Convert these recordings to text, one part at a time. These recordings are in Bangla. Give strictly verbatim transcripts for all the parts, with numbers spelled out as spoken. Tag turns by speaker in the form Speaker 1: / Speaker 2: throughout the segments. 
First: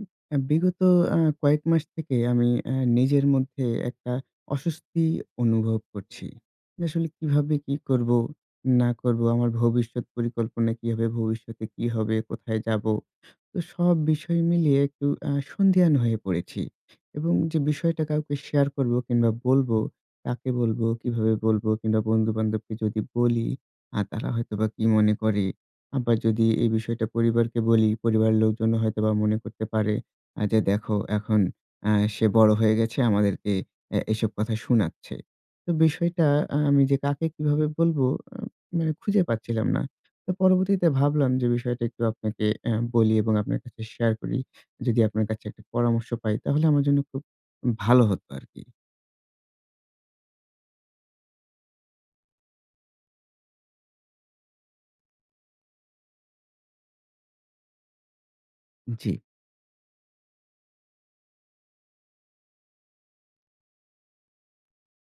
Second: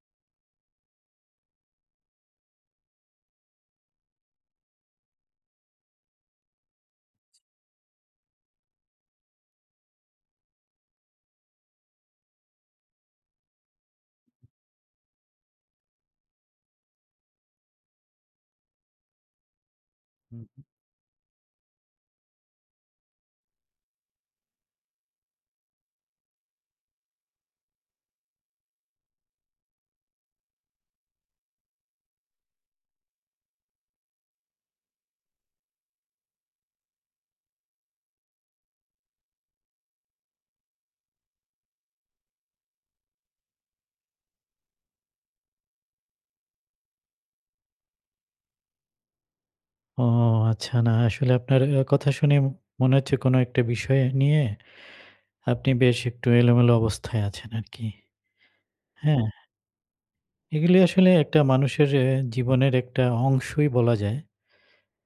Speaker 1: উ আ বিগত আ কয়েক মাস থেকে আমি আ নিজের মধ্যে একটা অস্বস্তি অনুভব করছি। আসলে কীভাবে কি করবো না করবো, আমার ভবিষ্যৎ পরিকল্পনা কী হবে, ভবিষ্যতে কি হবে, কোথায় যাবো। তো সব বিষয় মিলিয়ে একটু আ সন্ধিয়ান হয়ে পড়েছি। এবং যে বিষয়টা কাউকে শেয়ার করবো কিংবা বলবো কাকে
Speaker 2: হু।
Speaker 1: বলবো, কিভাবে বলব কিংবা বন্ধুবান্ধবকে যদি বলি আ তারা হয়তোবা কি মনে করে। আবার যদি এই বিষয়টা পরিবারকে বলি পরিবারের লোকজনও হয়তোবা মনে করতে পারে আ যে, "দেখো এখন আ সে বড় হয়ে গেছে, আমাদেরকে এ এসব কথা শুনাচ্ছে।" তো বিষয়টা আমি যে কাকে কিভাবে বলবো মানে খুঁজে পাচ্ছিলাম না। তো পরবর্তীতে ভাবলাম যে বিষয়টা একটু আপনাকে এ বলি এবং আপনার কাছে শেয়ার করি। যদি আপনার কাছে একটা পরামর্শ পাই তাহলে আমার জন্য খুব ভালো হতো আরকি।
Speaker 2: ও আচ্ছা। না আসলে আপনার কথা এ শুনে মনে হচ্ছে কোনো একটা বিষয় নিয়ে আপনি বেশ একটু এলোমেলো অবস্থায় আছেন আরকি।
Speaker 1: জ্বি।
Speaker 2: হ্যাঁ? এগুলি আসলে একটা মানুষের আ জীবনের একটা অংশই বলা যায়।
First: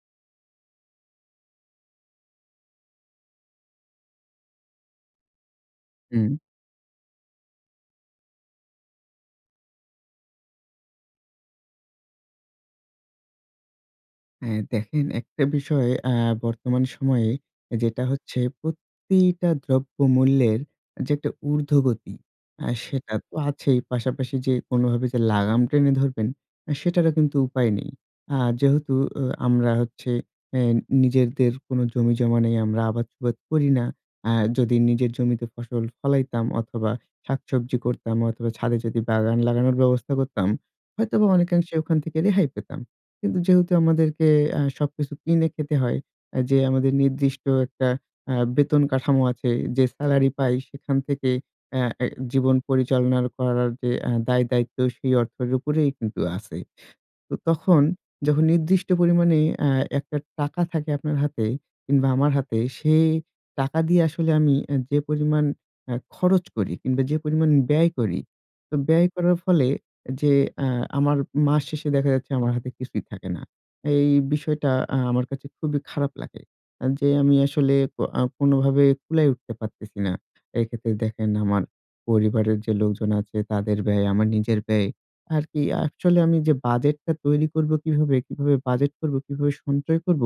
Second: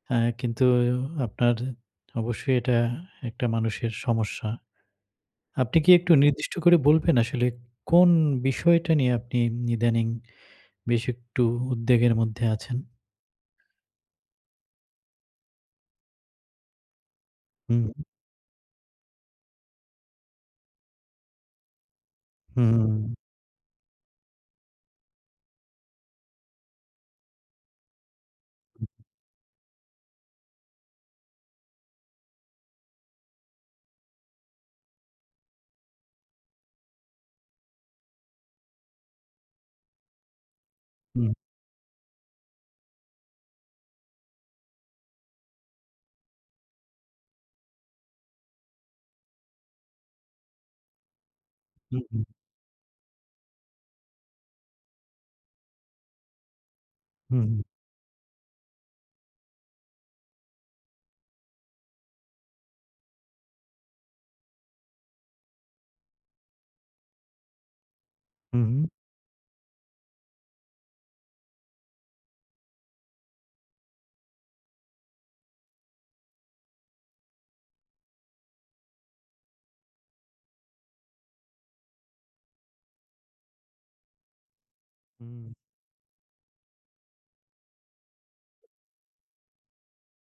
Speaker 2: হ্যাঁ কিন্তু আপনার অবশ্যই এটা একটা মানুষের সমস্যা। আপনি কি একটু
Speaker 1: হুম।
Speaker 2: নির্দিষ্ট করে বলবেন আসলে, কোন বিষয়টা নিয়ে আপনি ইদানিং বেশ একটু উদ্বেগের মধ্যে আছেন?
Speaker 1: হ্যাঁ দেখেন একটা বিষয় এ্যা বর্তমান সময়ে
Speaker 2: হুম,
Speaker 1: যেটা
Speaker 2: হু।
Speaker 1: হচ্ছে প্রতিটা দ্রব্য মূল্যের যে একটা উর্ধ্বগতি এ্যা সেটা
Speaker 2: হুম।
Speaker 1: তো আছেই পাশাপাশি যে কোনভাবে যে লাগাম টেনে ধরবেন, সেটারও কিন্তু উপায় নেই। আর যেহেতু এ আমরা হচ্ছে এ্যা নিজেদের কোন জমিজমা নেই আমরা আবাদসুবাদ করি না। এ্যাঁ যদি নিজের জমিতে ফসল ফলাইতাম অথবা শাকসবজি করতাম অথবা ছাদে যদি বাগান লাগানোর ব্যবস্থা করতাম, হয়তোবা
Speaker 2: হুম।
Speaker 1: অনেকাংশে ওখান থেকে রেহাই পেতাম। কিন্তু যেহেতু আমাদেরকে এ্যা সবকিছু কিনে খেতে হয়, এ্যা যে আমাদের নির্দিষ্ট একটা এ্যা বেতন কাঠামো আছে, যে সেলারি পাই এ্যা সেখান থেকে আ
Speaker 2: হু,
Speaker 1: এ
Speaker 2: হু।
Speaker 1: জীবন পরিচালনা করার যে এ্যা দায় দায়িত্ব সেই অর্থের উপরেই কিন্তু আছে। তো
Speaker 2: হুম।
Speaker 1: তখন যখন নির্দিষ্ট পরিমাণে এ্যা একটা টাকা থাকে আপনার হাতে কিংবা আমার হাতে সেই টাকা দিয়ে আসলে আমি এ্যা যে পরিমাণ এ্যা খরচ করি, কিংবা যে পরিমাণ ব্যয় করি তো
Speaker 2: হুম।
Speaker 1: ব্যয় করার ফলে যে এ্যা আমার মাস শেষে দেখা যাচ্ছে আমার হাতে কিছুই থাকে না। এই বিষয়টা এ্যা আমার কাছে খুবই খারাপ লাগে। যে আমি আসলে এ্যা কোনভাবে কুলায় উঠতে পারতেছি না। এক্ষেত্রে দেখেন আমার পরিবারের যে লোকজন আছে তাদের ব্যয়, আমার নিজের ব্যয় আর
Speaker 2: হুম।
Speaker 1: কি অ্যাকচুয়ালি আমি যে বাজেট টা তৈরি করব, কিভাবে কিভাবে বাজেট করবো, কিভাবে সঞ্চয় করব।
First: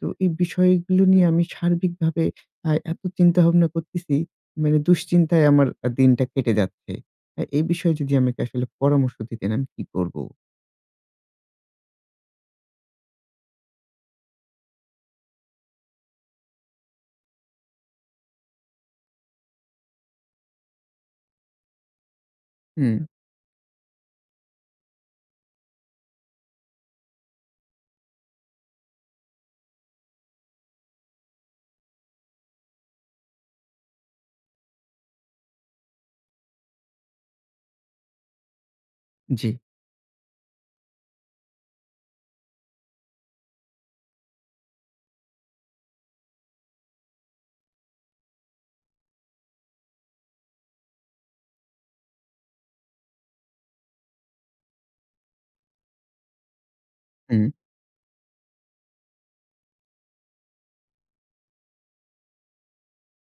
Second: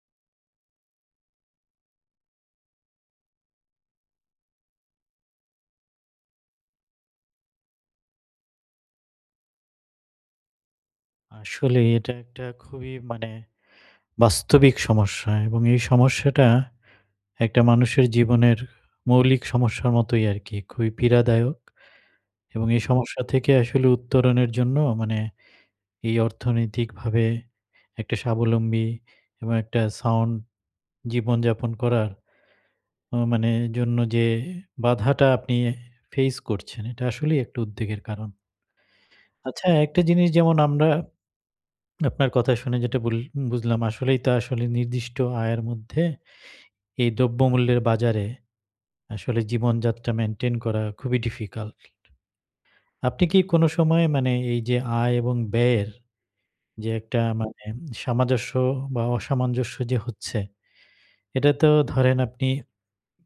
Speaker 1: তো এই বিষয়গুলো নিয়ে আমি সার্বিকভাবে এ্যা এত চিন্তা ভাবনা করতেছি মানে দুশ্চিন্তায় আমার দিনটা কেটে যাচ্ছে। এ্যা এই বিষয়ে যদি আমাকে আসলে পরামর্শ দিতেন আমি কি করব?
Speaker 2: আসলে এটা একটা খুবই মানে বাস্তবিক সমস্যা এবং এই সমস্যাটা একটা মানুষের জীবনের মৌলিক সমস্যার মতোই আরকি খুবই পীড়াদায়ক। এবং এই
Speaker 1: হুম।
Speaker 2: সমস্যা থেকে আসলে উত্তরণের জন্য মানে এই অর্থনৈতিকভাবে একটা স্বাবলম্বী এবং একটা সাউন্ড জীবনযাপন করার ও মানে এর জন্য যে বাধাটা আপনি ফেস করছেন এটা আসলেই একটা উদ্বেগের কারণ।
Speaker 1: জি।
Speaker 2: আচ্ছা একটা জিনিস যেমন আমরা আপনার কথা শুনে যেটা বুলি বুঝলাম আসলেই তা আসলে নির্দিষ্ট আয়ের মধ্যে। এই দ্রব্য মূল্যের বাজারে আসলে জীবনযাত্রা মেইনটেইন করা খুবই ডিফিকাল্ট। আপনি কি কোন সময়ে মানে এই যে আয় এবং ব্যয়ের। যে একটা
Speaker 1: হুম।
Speaker 2: মানে সামঞ্জস্য বা অসামঞ্জস্য যে হচ্ছে। এটা তো ধরেন আপনি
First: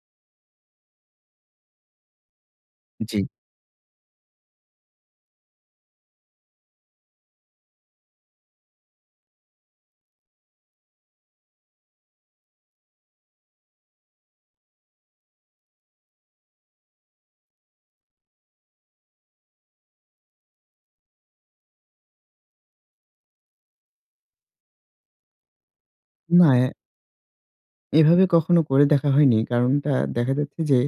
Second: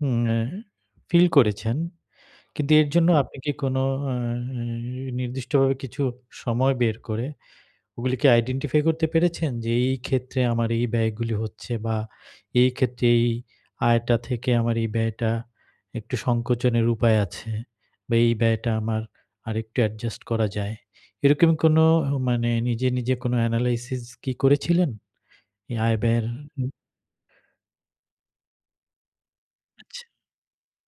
Speaker 2: উম আ ফিল করেছেন। কিন্তু এর জন্য
Speaker 1: জি।
Speaker 2: আপনি কি কোনো আ নি নির্দিষ্টভাবে কিছু সময় বের করে ওগুলো কি আইডেন্টিফাই করতে পেরেছেন? যে এই ক্ষেত্রে আমার এই ব্যয়গুলি হচ্ছে বা এই ক্ষেত্রে এই আয়টা থেকে আমার এই ব্যয়টা একটু সংকোচনের উপায় আছে। বা এই ব্যয়টা আমার আরেকটু অ্যাডজাস্ট করা যায়। এরকম কোন মানে নিজে, নিজে কোন এনালাইসিস কি করেছিলেন? এই আয় ব্যয়ের
Speaker 1: না এ এভাবে কখনো করে দেখা হয়নি কারণটা
Speaker 2: আচ্ছা।
Speaker 1: দেখা যাচ্ছে যে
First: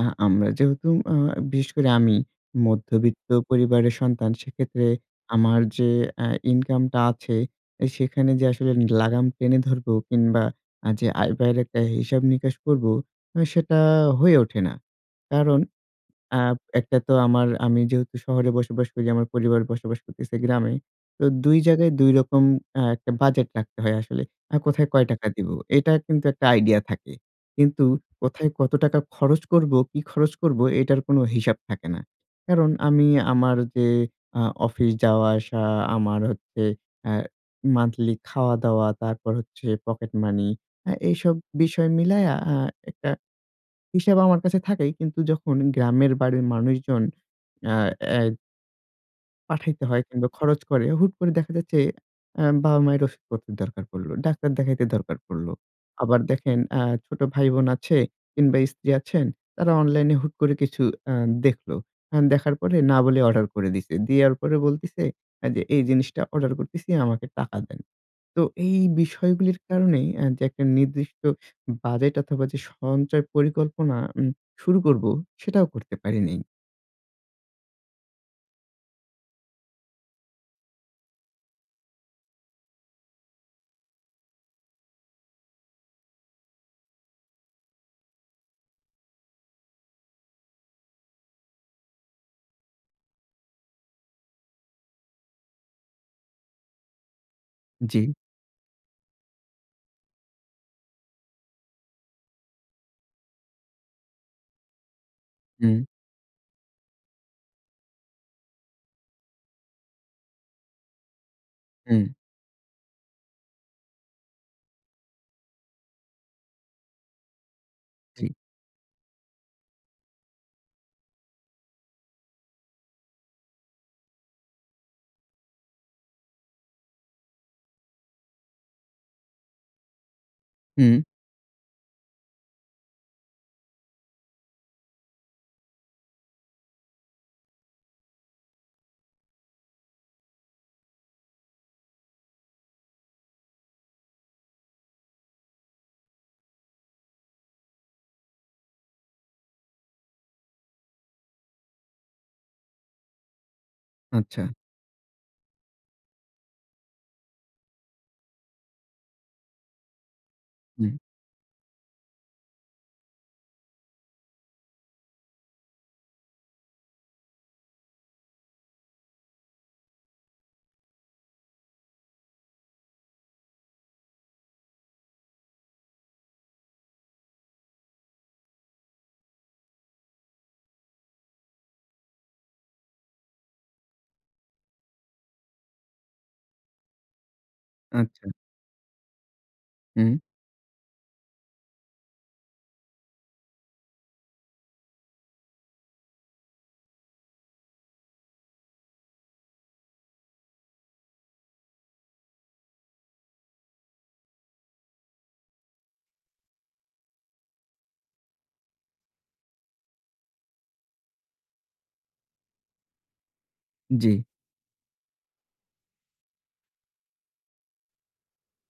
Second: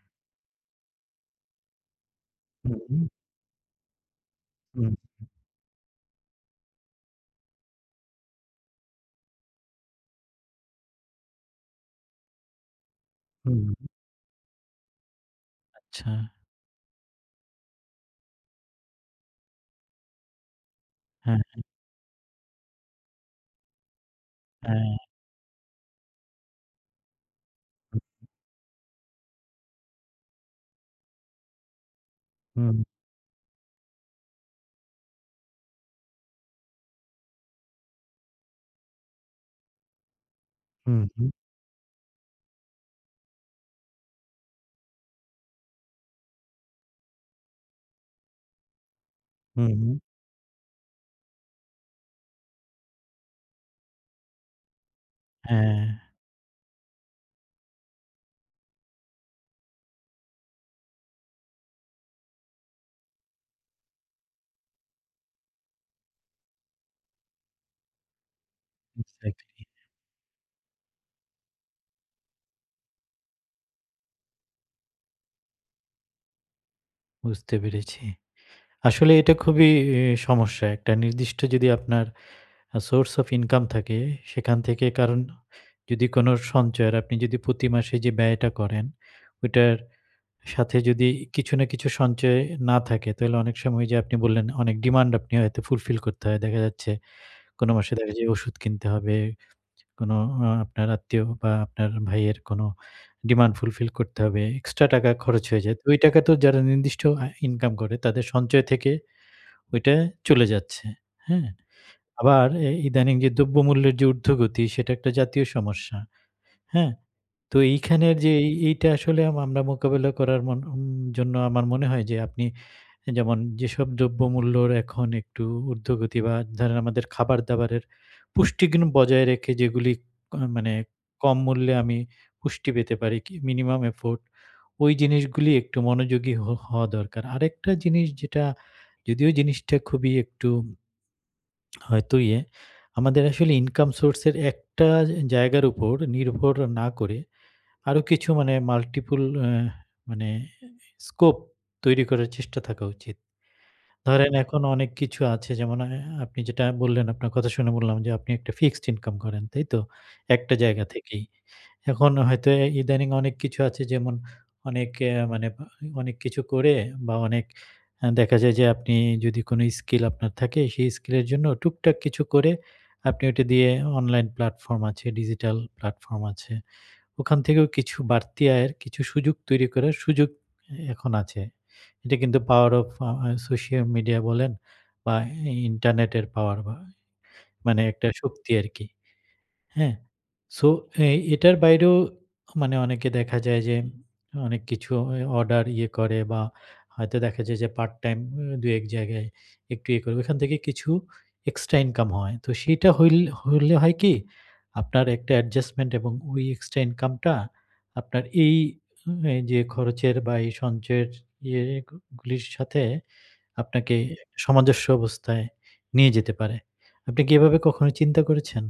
Speaker 1: আ আমরা যেহেতু অ বিশেষ করে আমি
Speaker 2: হুম।
Speaker 1: মধ্যবিত্ত পরিবারের সন্তান সেক্ষেত্রে
Speaker 2: হুম।
Speaker 1: আমার যে অ্যা ইনকামটা আছে সেখানে যে আসলে লাগাম টেনে ধরবো, কিংবা যে আয়-ব্যায়ের একটা হিসাব-নিকাশ করবো সেটা
Speaker 2: হুম।
Speaker 1: হয়ে ওঠে না। কারণ
Speaker 2: আচ্ছা।
Speaker 1: আ একটা তো আমার আমি যেহেতু শহরে বসবাস করি, আমার পরিবারে বসবাস করতেছি গ্রামে তো
Speaker 2: হ্যাঁ,
Speaker 1: দুই
Speaker 2: হ্যাঁ।
Speaker 1: জায়গায় দুই অ্যা রকম একটা বাজেট রাখতে হয় আসলে। আর কোথায়
Speaker 2: হ্যাঁ।
Speaker 1: কয় টাকা দিবো? এটা কিন্তু একটা idea থাকে। কিন্তু
Speaker 2: [unintelligible]
Speaker 1: কোথায় কত টাকা খরচ করবো, কি খরচ করবো এটার কোন হিসাব থাকে না। কারণ
Speaker 2: হুম।
Speaker 1: আমি আমার যে আ অফিস যাওয়া আসা, আমার হচ্ছে অ্যা monthly খাওয়া-দাওয়া, তারপর হচ্ছে পকেট মানি আ
Speaker 2: হুম, হুম।
Speaker 1: এইসব বিষয় মিলাইয়া আ একটা হিসেব আমার কাছে থাকেই কিন্তু যখন গ্রামের বাড়ির মানুষজন আ অ্যা
Speaker 2: হুম,
Speaker 1: পাঠাইতে
Speaker 2: হুম।
Speaker 1: হয় কিংবা খরচ করে। হুট করে দেখা যাচ্ছে অ্যা বাবা-মায়ের ওষুধপত্রের দরকার পড়ল। ডাক্তার দেখাইতে দরকার পড়ল।
Speaker 2: হ্যাঁ।
Speaker 1: আবার দেখেন আ ছোট ভাই-বোন আছে কিংবা, স্ত্রী আছেন তারা অনলাইনে হুট করে কিছু আ দেখল। অ্যা দেখার পরে না বলে অর্ডার করে দিছে, দেওয়ার পরে বলতেছে যে এই জিনিসটা অর্ডার করছি আমাকে টাকা দেন। তো এই বিষয়গুলির
Speaker 2: এক্সাক্টলি।
Speaker 1: কারণেই যে একটা নির্দিষ্ট বাজেট অথবা যে সঞ্চয় পরিকল্পনা উম শুরু করব সেটাও করতে পারি নাই।
Speaker 2: বুঝতে পেরেছি। আসলে এটা খুবই ই সমস্যা। একটা নির্দিষ্ট যদি আপনার আ সোর্স অফ ইনকাম থাকে। সেখান থেকে কারণ যদি কোন সঞ্চয় আর আপনি যদি প্রতি মাসে যে ব্যয়টা করেন। ওইটার সাথে যদি ই কিছু না কিছু সঞ্চয় এ না থাকে তাহলে অনেক সময় ঐ যে আপনি বললেন, অনেক ডিমান্ড আপনি হয়তো ফুলফিল করতে হয়। দেখা যাচ্ছে কোন মাসে
Speaker 1: জি।
Speaker 2: দেখা যায় ওষুধ কিনতে হবে। কোন ও আপনার আত্মীয় বা আপনার ভাইয়ের কোন ডিমান্ড ফুলফিল করতে হবে। এক্সট্রা টাকা খরচ হয়ে যায়।
Speaker 1: হুম।
Speaker 2: ওই টাকা তো যারা নির্দিষ্ট আ ইনকাম করে তাদের সঞ্চয় থেকে ওইটা চলে যাচ্ছে। হ্যাঁ?
Speaker 1: হুম।
Speaker 2: আবার এ ইদানিং যে দ্রব্যমূল্যের যে ঊর্ধ্বগতি সেটা একটা জাতীয় সমস্যা। হ্যাঁ? তো এইখানের
Speaker 1: জি।
Speaker 2: যে ই ইটা আসলে আম আমরা মোকাবেলা করার মন ওম জন্য আমার মনে হয় যে আপনি এ যেমন, যেসব দ্রব্যমূল্যর এখন একটু উর্ধ্বগতি বা ধরেন আমাদের খাবার দাবারের পুষ্টিগুন বজায় রেখে যেগুলিক কোন মানে
Speaker 1: হু।
Speaker 2: কম মূল্যে আমি পুষ্টি পেতে পারি। কি মিনিমাম এফোর্ট, ওই জিনিসগুলি একটু মনোযোগী হো হওয়া দরকার। আরেকটা জিনিস যেটা যদিও জিনিসটা খুবই একটু হয়তো ইয়ে, আমাদের আসলে ইনকাম সোর্স এর একটা জায়গার উপর নির্ভর না করে আরো কিছু মানে মাল্টিপল আ মানে এ স্কোপ তৈরি করার চেষ্টা থাকা উচিত। ধরেন
Speaker 1: আচ্ছা।
Speaker 2: এখন অনেক কিছু আছে যেমন আ আপনি যেটা বললেন। আপনার কথা শুনে বললাম যে আপনি একটা ফিক্সড ইনকাম করেন, তাইতো? একটা জায়গা
Speaker 1: হুম।
Speaker 2: থেকেই। এখন হয়তো এ ইদানিং অনেক কিছু আছে যেমন অনেক এ মানে অনেক কিছু করে বা অনেক আ দেখা যায় যে আপনি যদি কোন স্কিল আপনার থাকে। সেই স্কিলের জন্য টুকটাক কিছু করে আপনি ওটা দিয়ে অনলাইন প্লাটফর্ম আছে, ডিজিটাল প্লাটফর্ম আছে। ওখান থেকেও কিছু বাড়তি আয়ের কিছু সুযোগ তৈরি করার সুযোগ এ এখন আছে। এটা কিন্তু power of uh uh social media বলেন বা ই ইন্টারনেটের পাওয়ার বা মানে একটা
Speaker 1: আচ্ছা।
Speaker 2: শক্তি আরকি। হ্যাঁ?
Speaker 1: হু।
Speaker 2: সো এই এটার বাইরেও মানে অনেকে দেখা যায় যে অনেক কিছু এ অর্ডার ইয়ে করে বা হয়তো দেখা যায় যে পার্ট টাইম ওম দুই, এক জায়গায় একটু ইয়ে করবে। ওখান থেকে কিছু এক্সট্রা ইনকাম হয়। তো সেটা হইল হলে হয় কি? আপনার একটা অ্যাডজাস্টমেন্ট এবং ওই এক্সট্রা ইনকামটা আপনার এই ওম এই যে খরচের বা এই সঞ্চয়ের ইয়ে এ গুলির সাথে আপনাকে
Speaker 1: জি।
Speaker 2: সমাজস্য অবস্থায় নিয়ে যেতে পারে। আপনি কি এভাবে কখনো চিন্তা করেছেন?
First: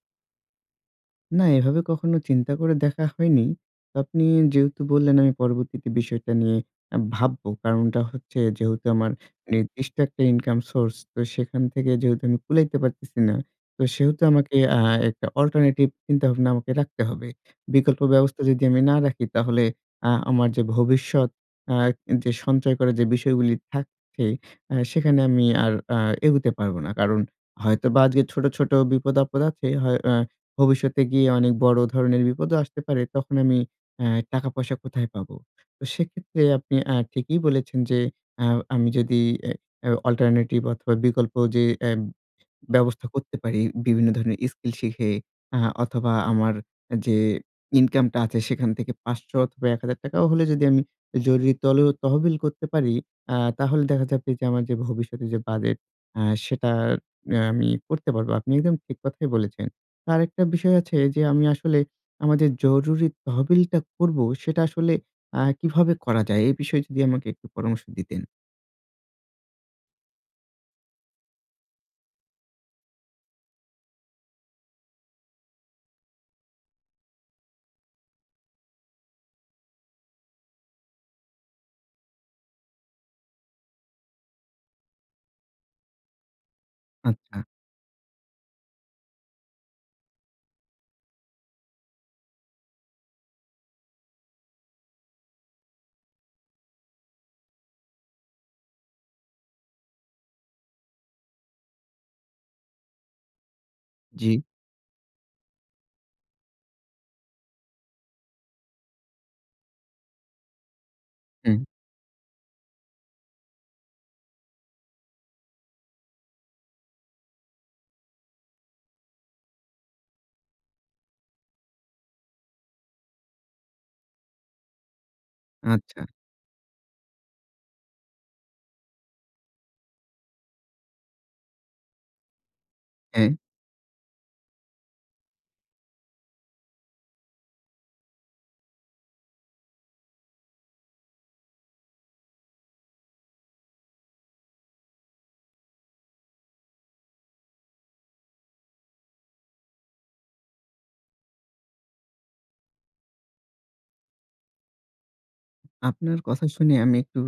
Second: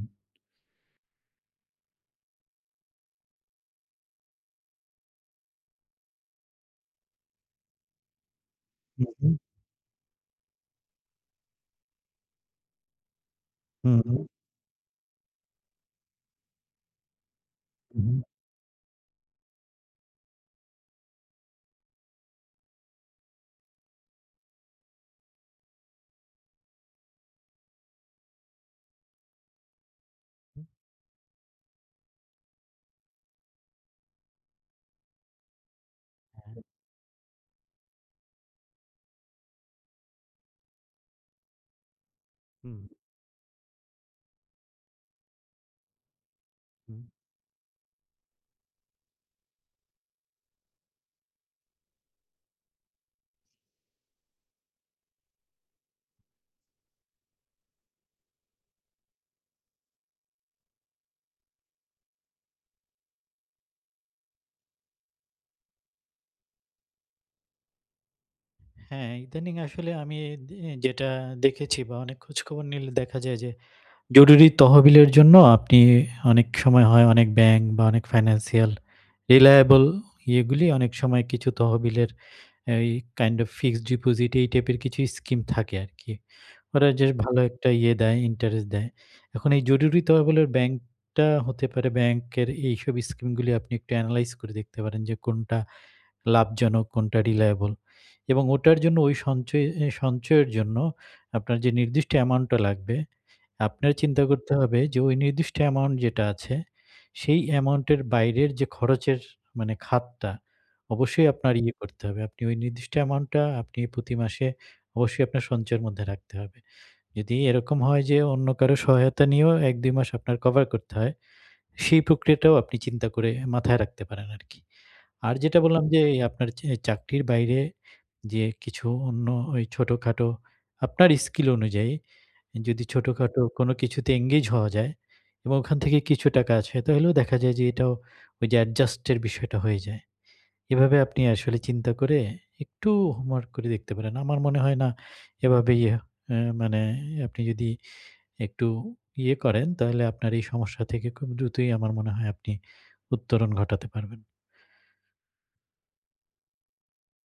Speaker 1: না, এভাবে কখনো চিন্তা করে দেখা হয়নি। তো আপনি যেহেতু বললেন আমি পরবর্তীতে বিষয়টা নিয়ে আ ভাববো। কারণটা হচ্ছে যেহেতু
Speaker 2: হু,
Speaker 1: আমার
Speaker 2: হু।
Speaker 1: নির্দিষ্ট একটা ইনকাম সোর্স। তো সেখান থেকে যেহেতু আমি কুলাইতে পারতেছি না। তো
Speaker 2: হু,
Speaker 1: সেহেতু
Speaker 2: হু।
Speaker 1: আমাকে আ একটা অল্টারনেটিভ চিন্তাভাবনা আমাকে রাখতে হবে। বিকল্প
Speaker 2: হু।
Speaker 1: ব্যবস্থা যদি আমি না রাখি, তাহলে আ আমার যে ভবিষ্যৎ আ এ যে সঞ্চয় করা যে বিষয়গুলি থাকছে আ সেখানে আমি আর আ এগুতে পারব না। কারণ হয়তো বা আজকে ছোট, ছোট বিপদ আপদ আছে, হয় আ
Speaker 2: হুম।
Speaker 1: ভবিষ্যতে গিয়ে অনেক বড় ধরনের বিপদও আসতে পারে। তখন আমি এ্যা টাকা-পয়সা কোথায় পাবো? তো সেক্ষেত্রে আপনি আ ঠিকই বলেছেন যে আ আমি যদি এ এ অল্টারনেটিভ অথবা বিকল্প যে এ
Speaker 2: হুম।
Speaker 1: ব্যবস্থা করতে পারি বিভিন্ন ধরনের স্কিল শিখে আ অথবা আমার এ
Speaker 2: হুম।
Speaker 1: যে ইনকামটা আছে সেখান থেকে পাঁচশো অথবা এক হাজার টাকাও হলে যদি আমি জরুরি তলেও তহবিল করতে পারি। আ তাহলে দেখা যাবে যে আমার যে ভবিষ্যতে যে বাজেট আ সেটার আ আমি করতে পারবো। আপনি একদম ঠিক কথাই বলেছেন। আরেকটা বিষয় আছে যে আমি আসলে আমার যে জরুরি তহবিলটা করব। সেটা আসলে আ কিভাবে করা যায়? এ বিষয়ে যদি আমাকে একটু পরামর্শ দিতেন।
Speaker 2: হ্যাঁ, ইদানিং আসলে আমি দি যেটা দেখেছি বা অনেক খোঁজখবর নিলে দেখা যায় যে, জরুরি তহবিলের জন্য আপনি অনেক সময় হয় অনেক ব্যাংক বা অনেক ফাইন্যান্সিয়াল রিলায়েবল ইয়েগুলি অনেক সময় কিছু তহবিলের এই কাইন্ড অফ ফিক্সড ডিপোজিট এই টাইপের কিছু স্কিম থাকে আরকি। ওরা জাস্ট
Speaker 1: আচ্ছা।
Speaker 2: ভালো একটা ইয়ে দেয়, ইন্টারেস্ট দেয়। এখন এই জরুরি তহবিলের ব্যাংক টা হতে পারে ব্যাংকের এইসব স্কিম গুলো আপনি একটু অ্যানালাইজ করে দেখতে পারেন। যে কোনটা লাভজনক, কোনটা রিলায়েবল। এবং ওটার জন্য ওই সঞ্চয়ে সঞ্চয়ের জন্য আপনার যে নির্দিষ্ট অ্যামাউন্টটা লাগবে, আপনার চিন্তা
Speaker 1: জি।
Speaker 2: করতে হবে যে ওই নির্দিষ্ট অ্যামাউন্ট যেটা আছে, সেই অ্যামাউন্ট এর বাইরের যে খরচের মানে খাতটা, অবশ্যই আপনার
Speaker 1: হুম।
Speaker 2: ইয়ে করতে হবে। আপনি ওই নির্দিষ্ট অ্যামাউন্ট টা আপনি প্রতি মাসে অবশ্যই আপনার সঞ্চয়ের মধ্যে রাখতে হবে। যদি এরকম হয় যে অন্য কারো সহায়তা নিয়েও এক দুই মাস আপনার কভার করতে হয়, সেই প্রক্রিয়াটাও আপনি চিন্তা করে মাথায় রাখতে পারেন আরকি। আর যেটা বললাম যে,
Speaker 1: আচ্ছা।
Speaker 2: আপনার চে চাকরির বাইরে যে কিছু অন্য এই ছোটখাটো আপনার স্কিল অনুযায়ী যদি
Speaker 1: হ্যাঁ।
Speaker 2: ছোটখাটো কোনো কিছুতে এনগেজ হওয়া যায়, এবং ওখান থেকে কিছু টাকা আছে, তইলেও দেখা যায় যে এটাও ওই যে অ্যাডজাস্ট এর বিষয়টা হয়ে যায়। এভাবে আপনি আসলে চিন্তা করে একটু হোমওয়ার্ক করে দেখতে পারেন। আমার মনে হয় না এভাবে ইয়ে অ্যা মানে আপনি যদি একটু ইয়ে করেন। তাহলে আপনার এই সমস্যা থেকে খুব দ্রুতই আমার মনে হয় আপনি উত্তরণ ঘটাতে পারবেন।
Speaker 1: আপনার কথা শুনে আমি একটু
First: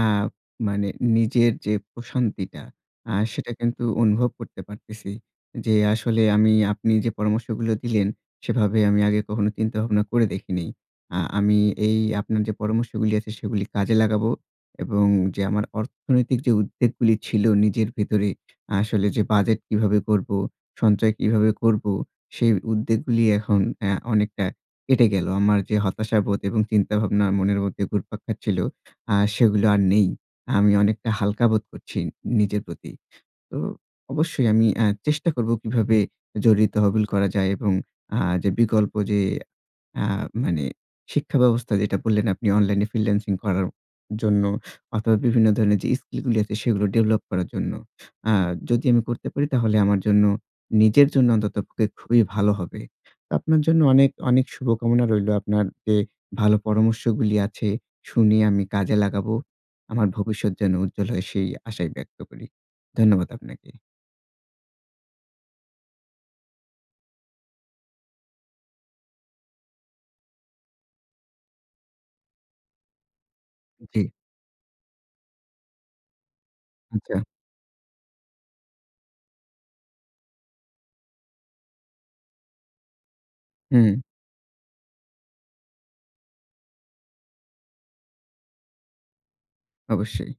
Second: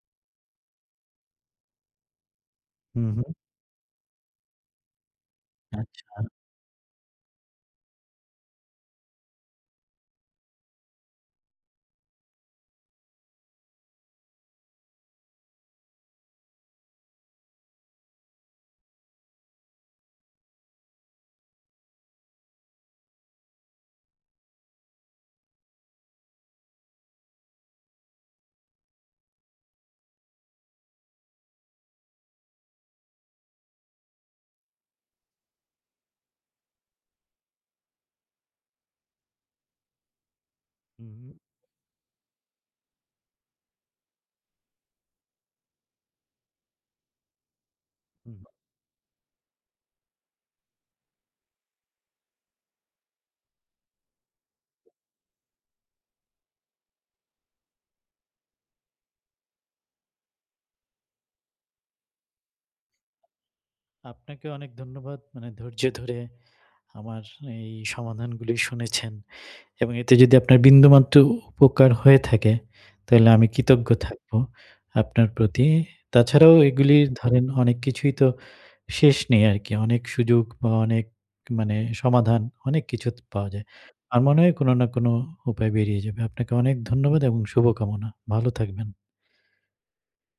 Speaker 1: আ মানে নিজের যে প্রশান্তিটা,
Speaker 2: হু,
Speaker 1: আ
Speaker 2: হু।
Speaker 1: সেটা কিন্তু অনুভব করতে পারতেছি। যে আসলে
Speaker 2: আচ্ছা।
Speaker 1: আমি আপনি যে পরামর্শগুলো দিলেন, সেভাবে আমি আগে কখনো চিন্তা ভাবনা করে দেখিনি। আ আমি এই আপনার যে পরামর্শগুলি আছে সেগুলি কাজে লাগাবো। এবং যে আমার অর্থনৈতিক যে উদ্বেগ গুলি ছিল নিজের ভেতরে আসলে যে বাজেট কিভাবে করবো, সঞ্চয় কীভাবে করব, সেই উদ্বেগ গুলি এখন অ্যা অনেকটা কেটে গেল। আমার যে হতাশাবোধ এবং চিন্তাভাবনা মনের মধ্যে ঘুরপাক খাচ্ছিল আ সেগুলো আর নেই। আমি অনেকটা হালকা বোধ করছি, নিজের প্রতি। তো, অবশ্যই আমি আ চেষ্টা করব কীভাবে জরুরি তহবিল করা যায় এবং আ যে বিকল্প যে আ মানে
Speaker 2: হু, হু।
Speaker 1: শিক্ষা ব্যবস্থা যেটা বললেন আপনি অনলাইনে ফ্রিল্যান্সিং করার জন্য। অথবা বিভিন্ন ধরনের যে স্কিল গুলো আছে সেগুলো ডেভেলপ করার জন্য। আ
Speaker 2: হু।
Speaker 1: যদি আমি করতে পারি তাহলে আমার জন্য নিজের জন্য অন্তত পক্ষে খুবই ভালো হবে। তো আপনার জন্য অনেক, অনেক শুভকামনা রইলো। আপনার যে ভালো পরামর্শগুলি আছে শুনে আমি কাজে লাগাবো। আমার ভবিষ্যৎ যেন উজ্জ্বল হয় সেই আশায় ব্যক্ত করি। ধন্যবাদ আপনাকে।
Speaker 2: আপনাকে অনেক ধন্যবাদ মানে ধৈর্য ধরে, আমার এই সমাধানগুলো শুনেছেন। এবং এতে যদি আপনার বিন্দুমাত্র উপকার হয়ে থাকে, তাইলে আমি কৃতজ্ঞ
Speaker 1: জ্বী।
Speaker 2: থাকব, আপনার প্রতি। তাছাড়াও এগুলি
Speaker 1: আচ্ছা।
Speaker 2: ধরেন অনেক কিছুই তো, শেষ নেই আরকি। অনেক সুযোগ বা অনেক মানে সমাধান অনেক কিছু তো পাওয়া যায়।
Speaker 1: হুম।
Speaker 2: আমার মনে হয় কোন না কোন উপায় বেরিয়ে যাবে। আপনাকে অনেক ধন্যবাদ এবং শুভকামনা। ভালো থাকবেন।
Speaker 1: অবশ্যই।